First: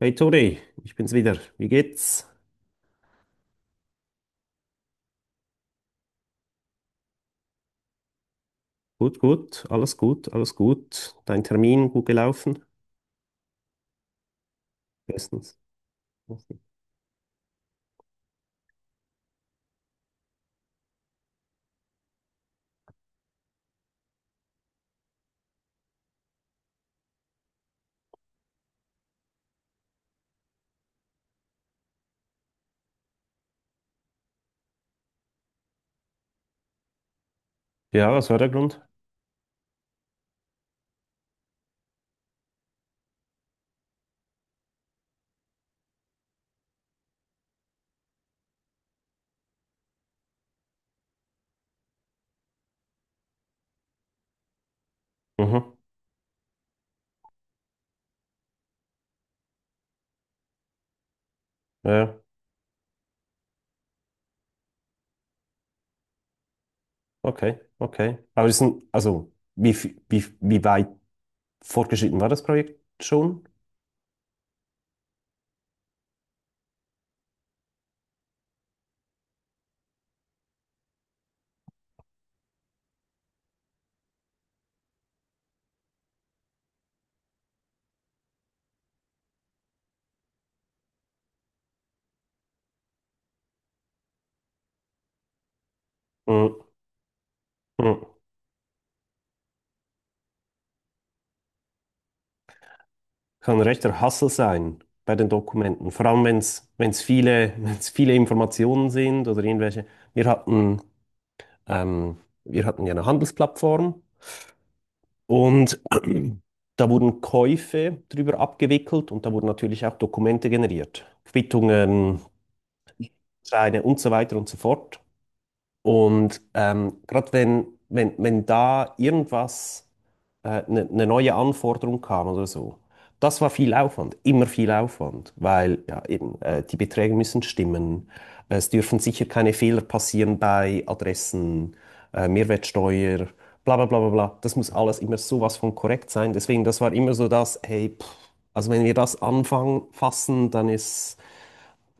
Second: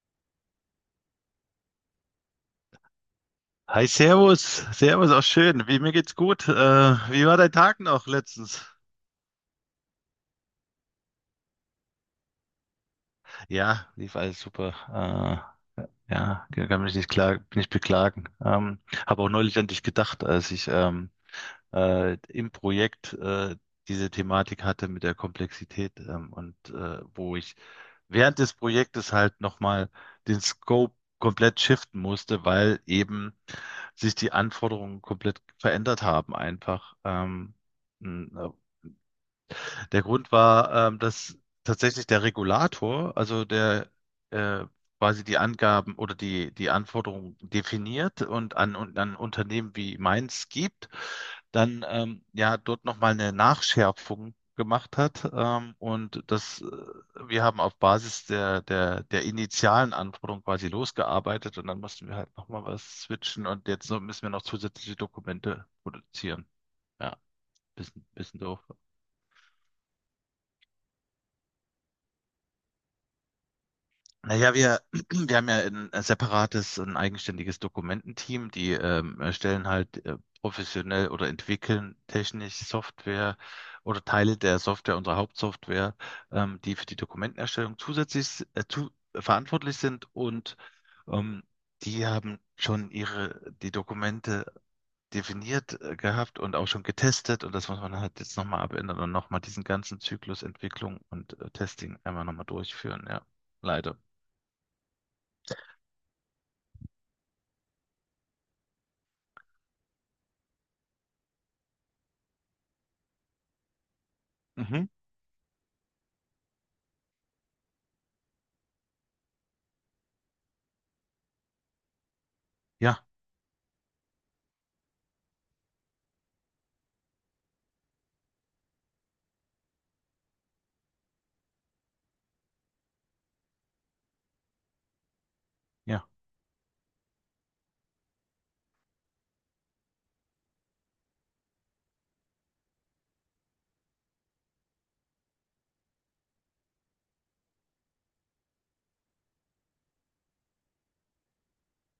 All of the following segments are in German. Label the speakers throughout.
Speaker 1: Hey Tori, ich bin's wieder. Wie geht's?
Speaker 2: Hi, Servus. Servus, auch schön. Mir geht's gut. Wie war dein Tag noch letztens?
Speaker 1: Gut, gut, alles gut, alles gut. Dein Termin gut gelaufen?
Speaker 2: Ja, lief alles super.
Speaker 1: Bestens.
Speaker 2: Ja, kann mich nicht klagen, nicht beklagen. Habe auch neulich an dich gedacht, als ich im Projekt diese Thematik hatte mit der Komplexität und wo ich während des Projektes halt nochmal den Scope komplett shiften musste, weil eben sich die Anforderungen komplett verändert haben einfach.
Speaker 1: Ja, was war der Grund?
Speaker 2: Der Grund war, dass tatsächlich der Regulator, also der äh, quasi die Angaben oder die Anforderungen definiert und und an Unternehmen wie meins gibt, dann ja dort nochmal eine Nachschärfung gemacht hat.
Speaker 1: Mhm.
Speaker 2: Wir haben auf Basis der initialen Anforderung quasi losgearbeitet und dann
Speaker 1: Ja,
Speaker 2: mussten wir
Speaker 1: ja,
Speaker 2: halt nochmal was switchen und jetzt so müssen wir noch zusätzliche Dokumente produzieren. Ja,
Speaker 1: okay, okay.
Speaker 2: bisschen
Speaker 1: Aber
Speaker 2: doof.
Speaker 1: ist ein, also, wie, wie, wie weit fortgeschritten war das Projekt schon?
Speaker 2: Naja, wir haben ja ein separates, ein eigenständiges Dokumententeam, die erstellen halt professionell oder entwickeln technisch Software oder Teile der Software, unserer Hauptsoftware, die für die Dokumentenerstellung zusätzlich verantwortlich sind und ähm, die haben schon die Dokumente definiert gehabt und
Speaker 1: Mhm.
Speaker 2: auch schon getestet und das muss man
Speaker 1: Mhm.
Speaker 2: halt jetzt nochmal abändern und nochmal diesen ganzen Zyklus Entwicklung und Testing einmal nochmal durchführen, ja,
Speaker 1: Kann ein
Speaker 2: leider.
Speaker 1: rechter Hassel sein bei den Dokumenten. Vor allem, wenn es wenn's viele, wenn's viele Informationen sind oder irgendwelche. Wir hatten, ähm, wir hatten ja eine Handelsplattform.
Speaker 2: Mhm.
Speaker 1: Und da wurden Käufe drüber abgewickelt und da wurden natürlich auch Dokumente generiert, Quittungen,
Speaker 2: Ja,
Speaker 1: Scheine und so weiter und so fort. Und gerade wenn da irgendwas, eine neue Anforderung kam oder so, das war viel Aufwand, immer viel Aufwand, weil ja,
Speaker 2: ja.
Speaker 1: eben, die Beträge müssen stimmen, es dürfen sicher keine Fehler passieren bei Adressen, Mehrwertsteuer, bla bla bla bla bla. Das muss alles immer sowas von korrekt sein. Deswegen, das war immer so das, hey, pff, also wenn wir das anfangen fassen, dann ist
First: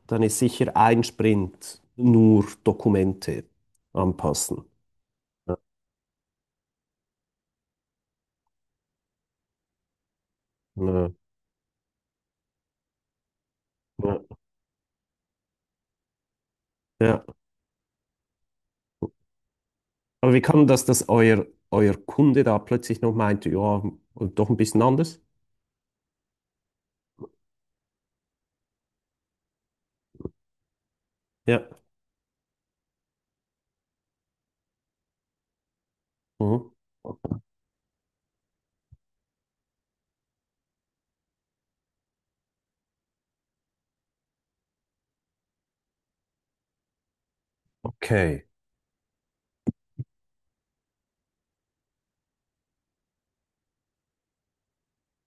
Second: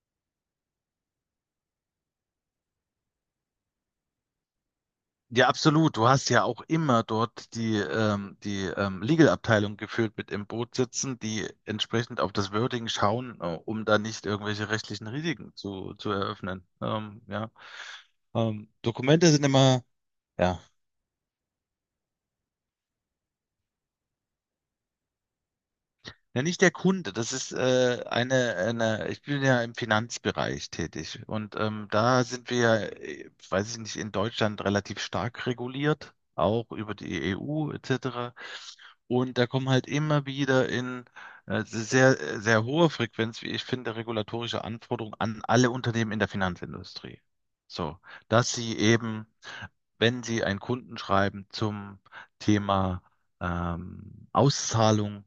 Speaker 1: dann ist sicher ein Sprint nur Dokumente anpassen.
Speaker 2: Ja,
Speaker 1: Ja,
Speaker 2: absolut. Du hast ja auch immer dort die Legal-Abteilung geführt mit im Boot
Speaker 1: ja,
Speaker 2: sitzen, die entsprechend auf das Wording schauen, um da
Speaker 1: ja.
Speaker 2: nicht irgendwelche rechtlichen Risiken zu eröffnen.
Speaker 1: Ja.
Speaker 2: Ja. Dokumente sind immer.
Speaker 1: Aber wie
Speaker 2: Ja,
Speaker 1: kann das, dass euer Kunde da plötzlich noch meinte, ja, doch ein bisschen anders?
Speaker 2: ja, nicht der Kunde. Das ist eine, ich bin ja im Finanzbereich tätig und
Speaker 1: Ja.
Speaker 2: da sind wir, ja, weiß ich nicht, in Deutschland relativ stark reguliert,
Speaker 1: Mhm.
Speaker 2: auch über die EU etc. Und da kommen halt immer wieder in sehr, sehr hohe Frequenz, wie ich finde, regulatorische Anforderungen an alle Unternehmen in der Finanzindustrie. So,
Speaker 1: Okay.
Speaker 2: dass sie eben, wenn sie ein Kundenschreiben zum Thema Auszahlung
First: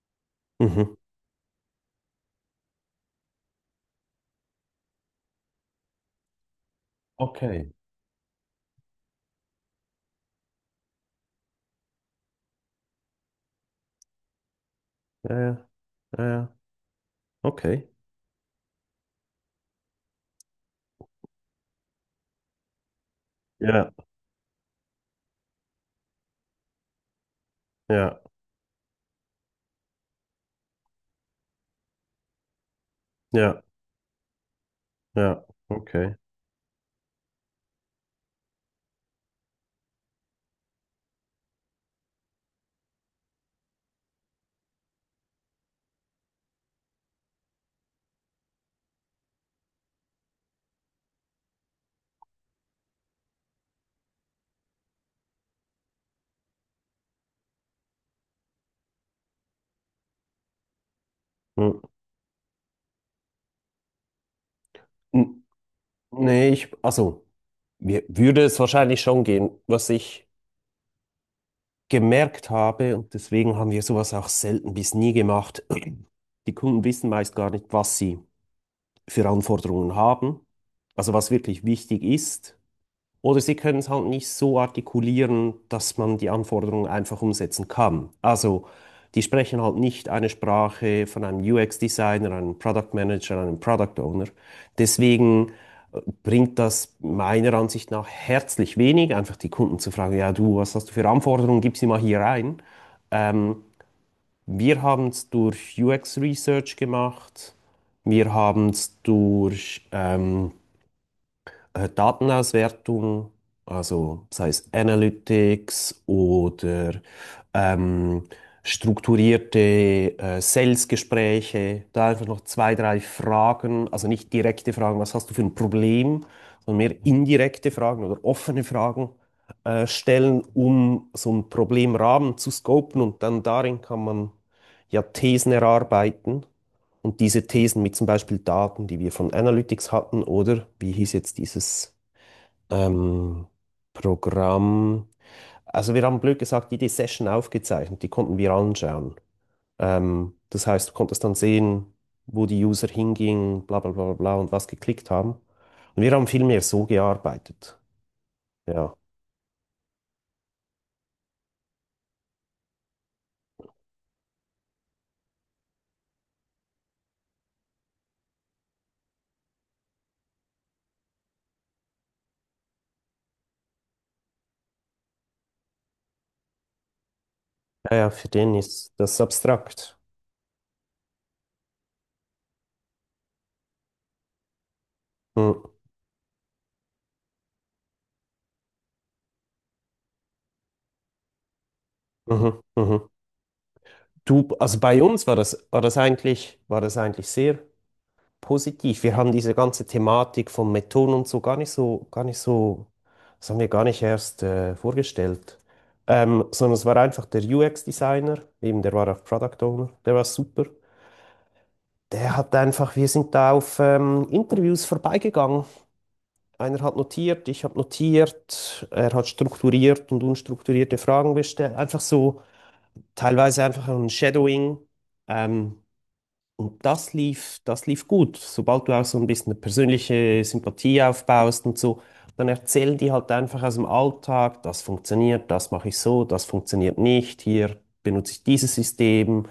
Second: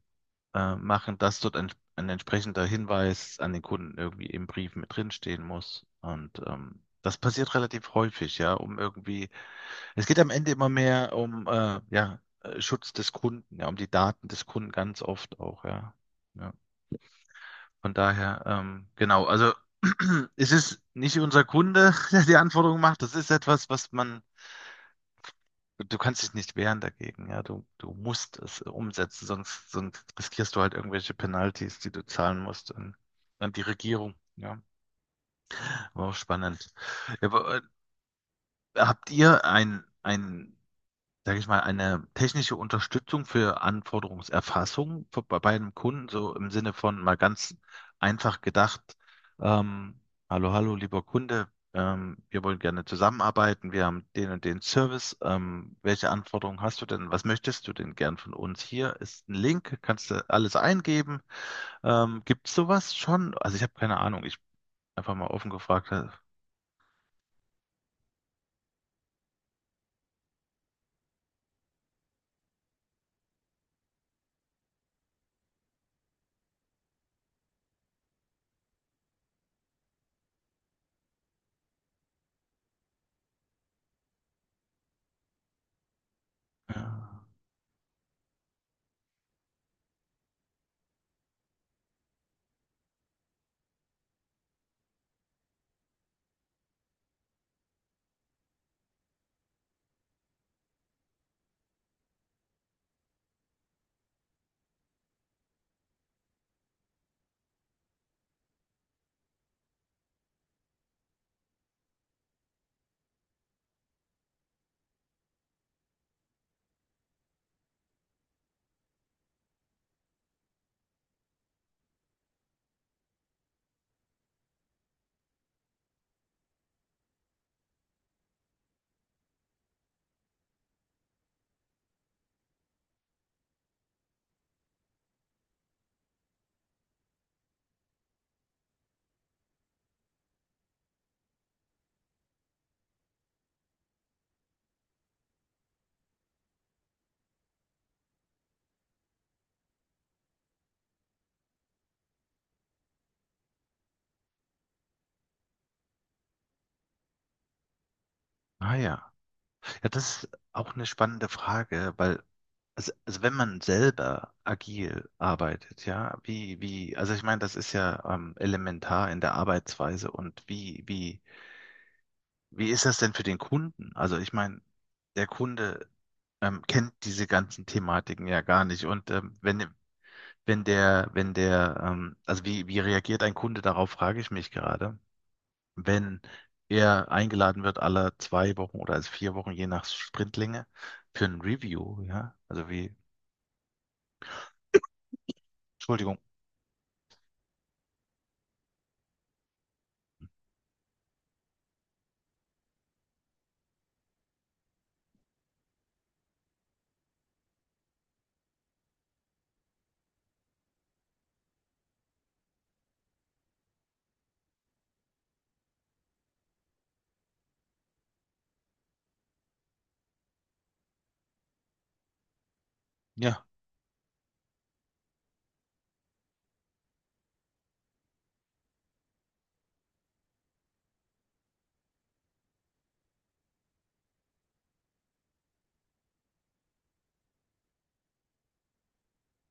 Speaker 1: Mhm.
Speaker 2: machen, dass dort ein entsprechender Hinweis an den Kunden irgendwie im Brief mit drinstehen muss. Und das passiert
Speaker 1: Okay.
Speaker 2: relativ häufig, ja, um irgendwie es geht am Ende immer mehr um ja, Schutz des Kunden, ja, um die Daten des Kunden ganz
Speaker 1: Ja,
Speaker 2: oft auch,
Speaker 1: ja,
Speaker 2: ja.
Speaker 1: ja,
Speaker 2: Ja.
Speaker 1: ja. Okay.
Speaker 2: Von daher, genau, also es ist nicht unser Kunde, der die Anforderungen macht. Das ist etwas,
Speaker 1: Ja,
Speaker 2: du kannst dich nicht wehren dagegen, ja. Du
Speaker 1: ja,
Speaker 2: musst es umsetzen, sonst riskierst du halt irgendwelche Penalties, die du zahlen musst an, an
Speaker 1: ja,
Speaker 2: die Regierung, ja.
Speaker 1: ja.
Speaker 2: War auch
Speaker 1: Okay.
Speaker 2: spannend. Ja, aber, habt ihr ein sage ich mal, eine technische Unterstützung für Anforderungserfassung für, bei bei einem Kunden, so im Sinne von mal ganz einfach gedacht, ähm, hallo, hallo, lieber Kunde, wir wollen gerne zusammenarbeiten, wir haben den und den Service, welche Anforderungen hast du denn, was möchtest du denn gern von uns? Hier ist ein Link, kannst du alles eingeben.
Speaker 1: Hm.
Speaker 2: Gibt es sowas schon? Also ich habe keine Ahnung, ich einfach mal offen gefragt.
Speaker 1: Nee, ich, also, mir würde es wahrscheinlich schon gehen. Was ich gemerkt habe, und deswegen haben wir sowas auch selten bis nie gemacht: die Kunden wissen meist gar nicht, was sie für Anforderungen haben, also was wirklich wichtig ist. Oder sie können es halt nicht so artikulieren, dass man die Anforderungen einfach
Speaker 2: Ja.
Speaker 1: umsetzen kann. Also die sprechen halt nicht eine Sprache von einem UX-Designer, einem Product Manager, einem Product Owner. Deswegen bringt das meiner Ansicht nach herzlich wenig, einfach die Kunden zu fragen, ja du, was hast du für Anforderungen, gib sie mal hier rein. Ähm, wir haben es durch UX Research gemacht. Wir haben es durch Datenauswertung, also sei es Analytics oder ähm, strukturierte Sales-Gespräche, da einfach noch zwei, drei Fragen, also nicht direkte Fragen, was hast du für ein Problem, sondern mehr indirekte Fragen oder offene Fragen stellen, um so einen Problemrahmen zu scopen und dann darin kann man ja Thesen erarbeiten. Und diese Thesen mit zum Beispiel Daten, die wir von Analytics hatten, oder wie hieß jetzt dieses ähm, Programm? Also wir haben blöd gesagt, jede Session aufgezeichnet, die konnten wir anschauen. Das heißt, du konntest dann sehen, wo die User hingingen, bla bla bla bla und was geklickt haben. Und wir haben viel mehr so gearbeitet.
Speaker 2: Ah
Speaker 1: Ja,
Speaker 2: ja. Ja, das ist auch eine spannende Frage, also wenn man selber agil arbeitet, ja, also ich meine, das ist ja elementar in der Arbeitsweise und wie ist das denn für den Kunden? Also ich meine, der Kunde kennt diese ganzen
Speaker 1: ja, ja, für
Speaker 2: Thematiken ja
Speaker 1: den
Speaker 2: gar nicht
Speaker 1: ist
Speaker 2: und
Speaker 1: das
Speaker 2: wenn,
Speaker 1: abstrakt.
Speaker 2: wenn der, wenn der, also wie reagiert ein Kunde darauf, frage ich mich gerade,
Speaker 1: Mhm,
Speaker 2: wenn er eingeladen wird, alle 2 Wochen oder also 4 Wochen, je nach Sprintlänge, für ein Review, ja.
Speaker 1: mhm, mhm. Du, also bei uns war das, war das
Speaker 2: Entschuldigung.
Speaker 1: eigentlich, war das eigentlich sehr positiv. Wir haben diese ganze Thematik von Methoden und so gar nicht so, das haben wir gar nicht erst vorgestellt. Sondern es war einfach der UX-Designer, eben der war auch Product Owner, der war super. Der hat einfach, wir sind da auf Interviews vorbeigegangen. Einer hat notiert, ich habe notiert, er hat strukturiert und unstrukturierte Fragen gestellt. Einfach so,
Speaker 2: Ja,
Speaker 1: teilweise einfach ein Shadowing. Ähm, und das lief gut. Sobald du auch so ein bisschen eine persönliche Sympathie aufbaust und so, dann erzählen die halt einfach aus dem Alltag, das funktioniert, das mache ich so, das funktioniert nicht, hier benutze ich dieses System,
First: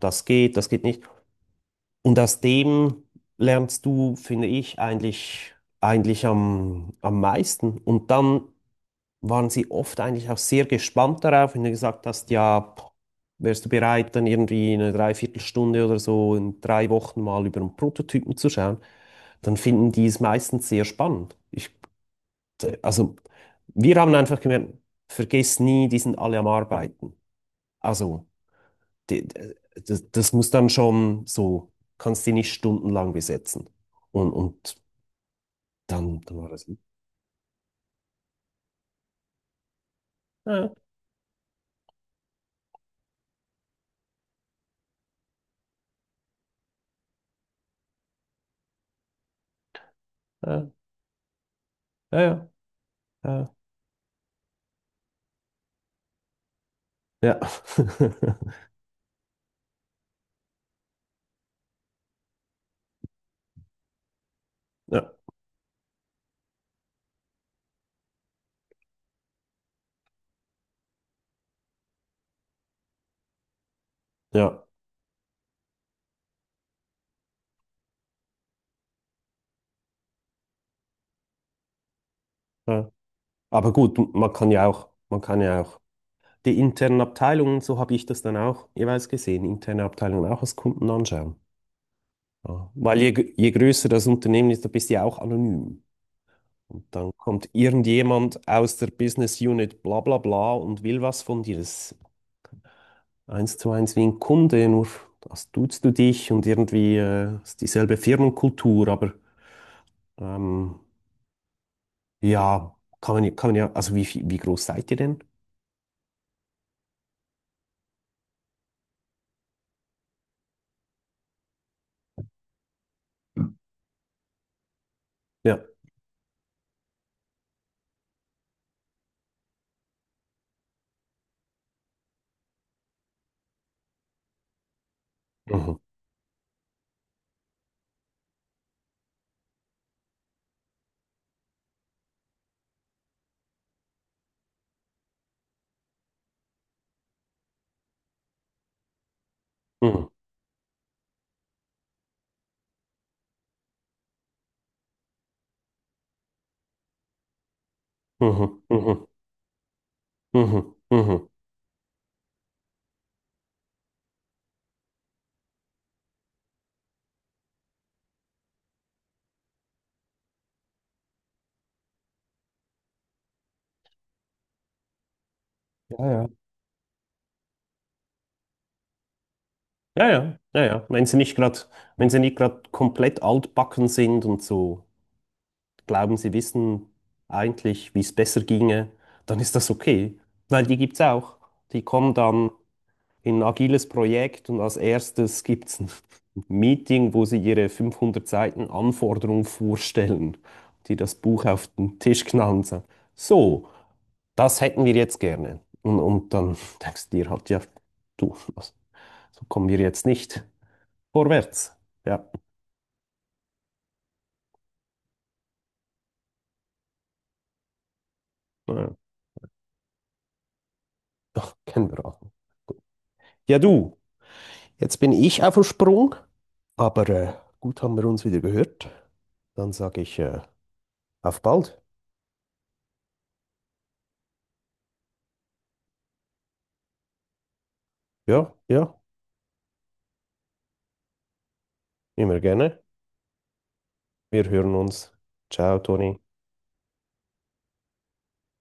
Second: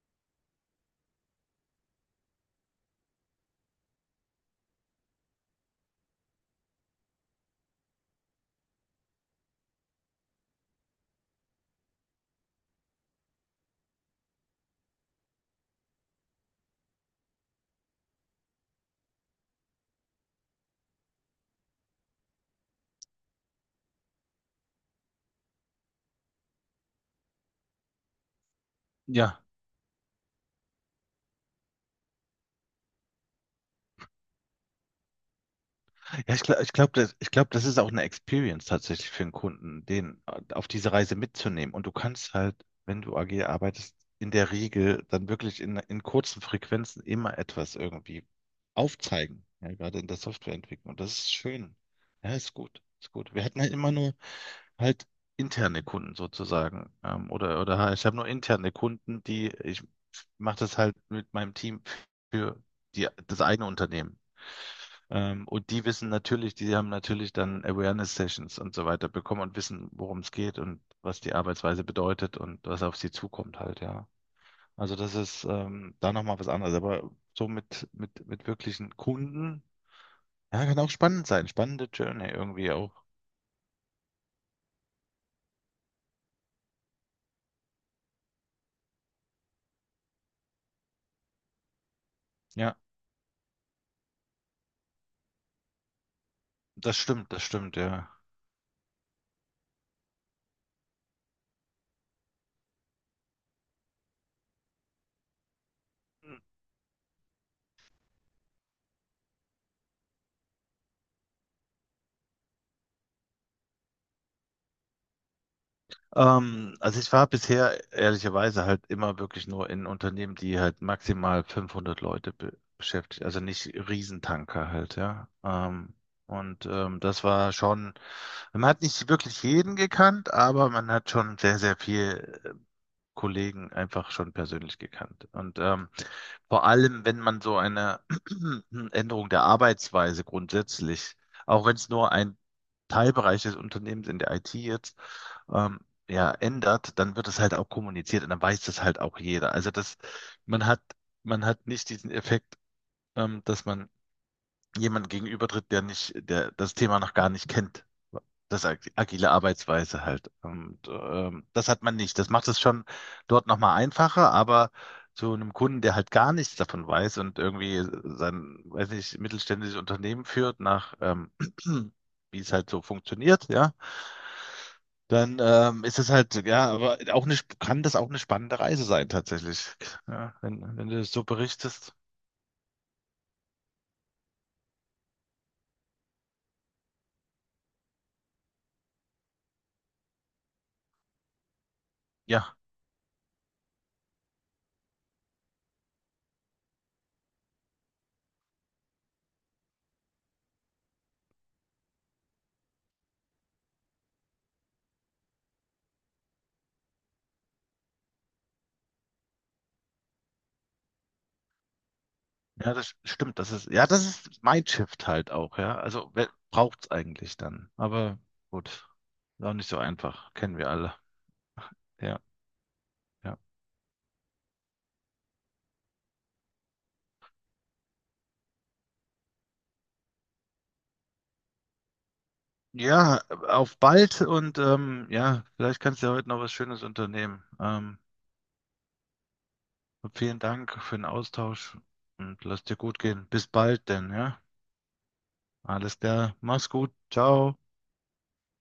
Speaker 1: das geht nicht. Und aus dem lernst du, finde ich, eigentlich am meisten. Und dann waren sie oft eigentlich auch sehr gespannt darauf, wenn du gesagt hast, ja, pff, wärst du bereit, dann irgendwie eine Dreiviertelstunde oder so in drei Wochen mal über einen Prototypen zu schauen, dann finden die es meistens sehr spannend. Ich, also wir haben einfach gemerkt, vergiss nie, die sind alle am Arbeiten. Also die,
Speaker 2: ja.
Speaker 1: das muss dann schon so, kannst die nicht stundenlang besetzen. Und,
Speaker 2: Ja,
Speaker 1: dann war das.
Speaker 2: ich glaub, das ist auch eine Experience tatsächlich für einen Kunden, den auf
Speaker 1: Ja,
Speaker 2: diese Reise mitzunehmen. Und du kannst halt, wenn du agil arbeitest, in der Regel dann wirklich in kurzen Frequenzen immer etwas irgendwie aufzeigen, ja, gerade in der
Speaker 1: ja,
Speaker 2: Softwareentwicklung. Und das ist schön.
Speaker 1: ja,
Speaker 2: Ja,
Speaker 1: ja.
Speaker 2: ist gut, ist gut. Wir
Speaker 1: Ja.
Speaker 2: hatten halt immer nur halt interne Kunden sozusagen.
Speaker 1: Ja.
Speaker 2: Oder ich habe nur interne Kunden, die ich mache das halt mit meinem Team für das eigene Unternehmen.
Speaker 1: Ja,
Speaker 2: Und die haben natürlich dann Awareness-Sessions und so weiter bekommen und wissen, worum es geht und was die Arbeitsweise bedeutet und was auf sie zukommt halt, ja.
Speaker 1: ja.
Speaker 2: Also das ist da nochmal was anderes. Aber so mit wirklichen Kunden, ja, kann auch spannend sein. Spannende Journey irgendwie
Speaker 1: Ja.
Speaker 2: auch.
Speaker 1: Aber gut, man kann ja auch, man kann ja auch die internen Abteilungen, so habe ich das dann auch jeweils gesehen, interne Abteilungen auch als Kunden anschauen. Ja.
Speaker 2: Ja,
Speaker 1: Weil je, je größer das Unternehmen ist, da bist du ja auch anonym. Und dann
Speaker 2: das
Speaker 1: kommt
Speaker 2: stimmt, ja.
Speaker 1: irgendjemand aus der Business Unit bla bla bla und will was von dir. Das ist eins zu eins wie ein Kunde, nur das duzt du dich und irgendwie ist dieselbe Firmenkultur, aber ähm, ja, kann man, kann man ja, also wie, wie groß seid ihr denn?
Speaker 2: Also ich war bisher ehrlicherweise halt immer wirklich nur in Unternehmen, die halt maximal 500 Leute be beschäftigt, also nicht Riesentanker halt, ja.
Speaker 1: Ja.
Speaker 2: Das war schon, man hat nicht wirklich jeden gekannt, aber man hat schon sehr, sehr viel Kollegen einfach schon persönlich gekannt. Und
Speaker 1: Mhm.
Speaker 2: vor allem, wenn man so eine Änderung der Arbeitsweise grundsätzlich, auch wenn es nur ein Teilbereich des Unternehmens in der IT jetzt, ähm, ja, ändert, dann wird es halt auch kommuniziert und dann weiß das halt auch jeder.
Speaker 1: Mhm.
Speaker 2: Man hat, man hat nicht diesen Effekt, dass man jemand gegenübertritt, der nicht, der das Thema noch gar nicht kennt.
Speaker 1: Mhm,
Speaker 2: Das
Speaker 1: mhm,
Speaker 2: agile Arbeitsweise halt.
Speaker 1: mhm,
Speaker 2: Und
Speaker 1: mhm.
Speaker 2: das hat man nicht. Das macht es schon dort nochmal einfacher, aber zu einem Kunden, der halt gar nichts davon weiß und irgendwie weiß nicht, mittelständisches Unternehmen führt nach, wie es halt so funktioniert, ja, dann
Speaker 1: Ja,
Speaker 2: ist es
Speaker 1: ja.
Speaker 2: halt, ja, aber auch kann das auch eine spannende Reise sein tatsächlich,
Speaker 1: Ja, ja,
Speaker 2: ja,
Speaker 1: ja, ja.
Speaker 2: wenn du das so berichtest.
Speaker 1: Wenn sie nicht gerade komplett altbacken sind und so glauben, sie wissen eigentlich, wie es besser ginge, dann ist das okay, weil die gibt's auch. Die kommen dann
Speaker 2: Ja.
Speaker 1: in ein agiles Projekt und als erstes gibt es ein Meeting, wo sie ihre 500 Seiten Anforderung vorstellen, die das Buch auf den Tisch knallen und sagen, so, das hätten wir jetzt gerne. Und dann denkst du dir halt, ja, du, also, so kommen wir jetzt nicht vorwärts. Ja,
Speaker 2: Ja, das stimmt. Das ist Mindshift halt auch, ja. Also, wer braucht's eigentlich dann? Aber gut,
Speaker 1: äh,
Speaker 2: ist auch nicht so einfach. Kennen wir alle.
Speaker 1: doch, kennen wir auch.
Speaker 2: Ja, ja.
Speaker 1: Ja, du, jetzt bin ich auf dem Sprung, aber gut haben wir uns wieder gehört. Dann sage ich, auf bald.
Speaker 2: Ja, auf bald und ja, vielleicht kannst du ja heute noch was Schönes unternehmen.
Speaker 1: Ja, ja,
Speaker 2: Vielen Dank für den Austausch
Speaker 1: immer
Speaker 2: und lass dir
Speaker 1: gerne.
Speaker 2: gut gehen. Bis bald denn, ja.
Speaker 1: Wir hören uns. Ciao,
Speaker 2: Alles
Speaker 1: Toni.
Speaker 2: klar. Mach's gut. Ciao.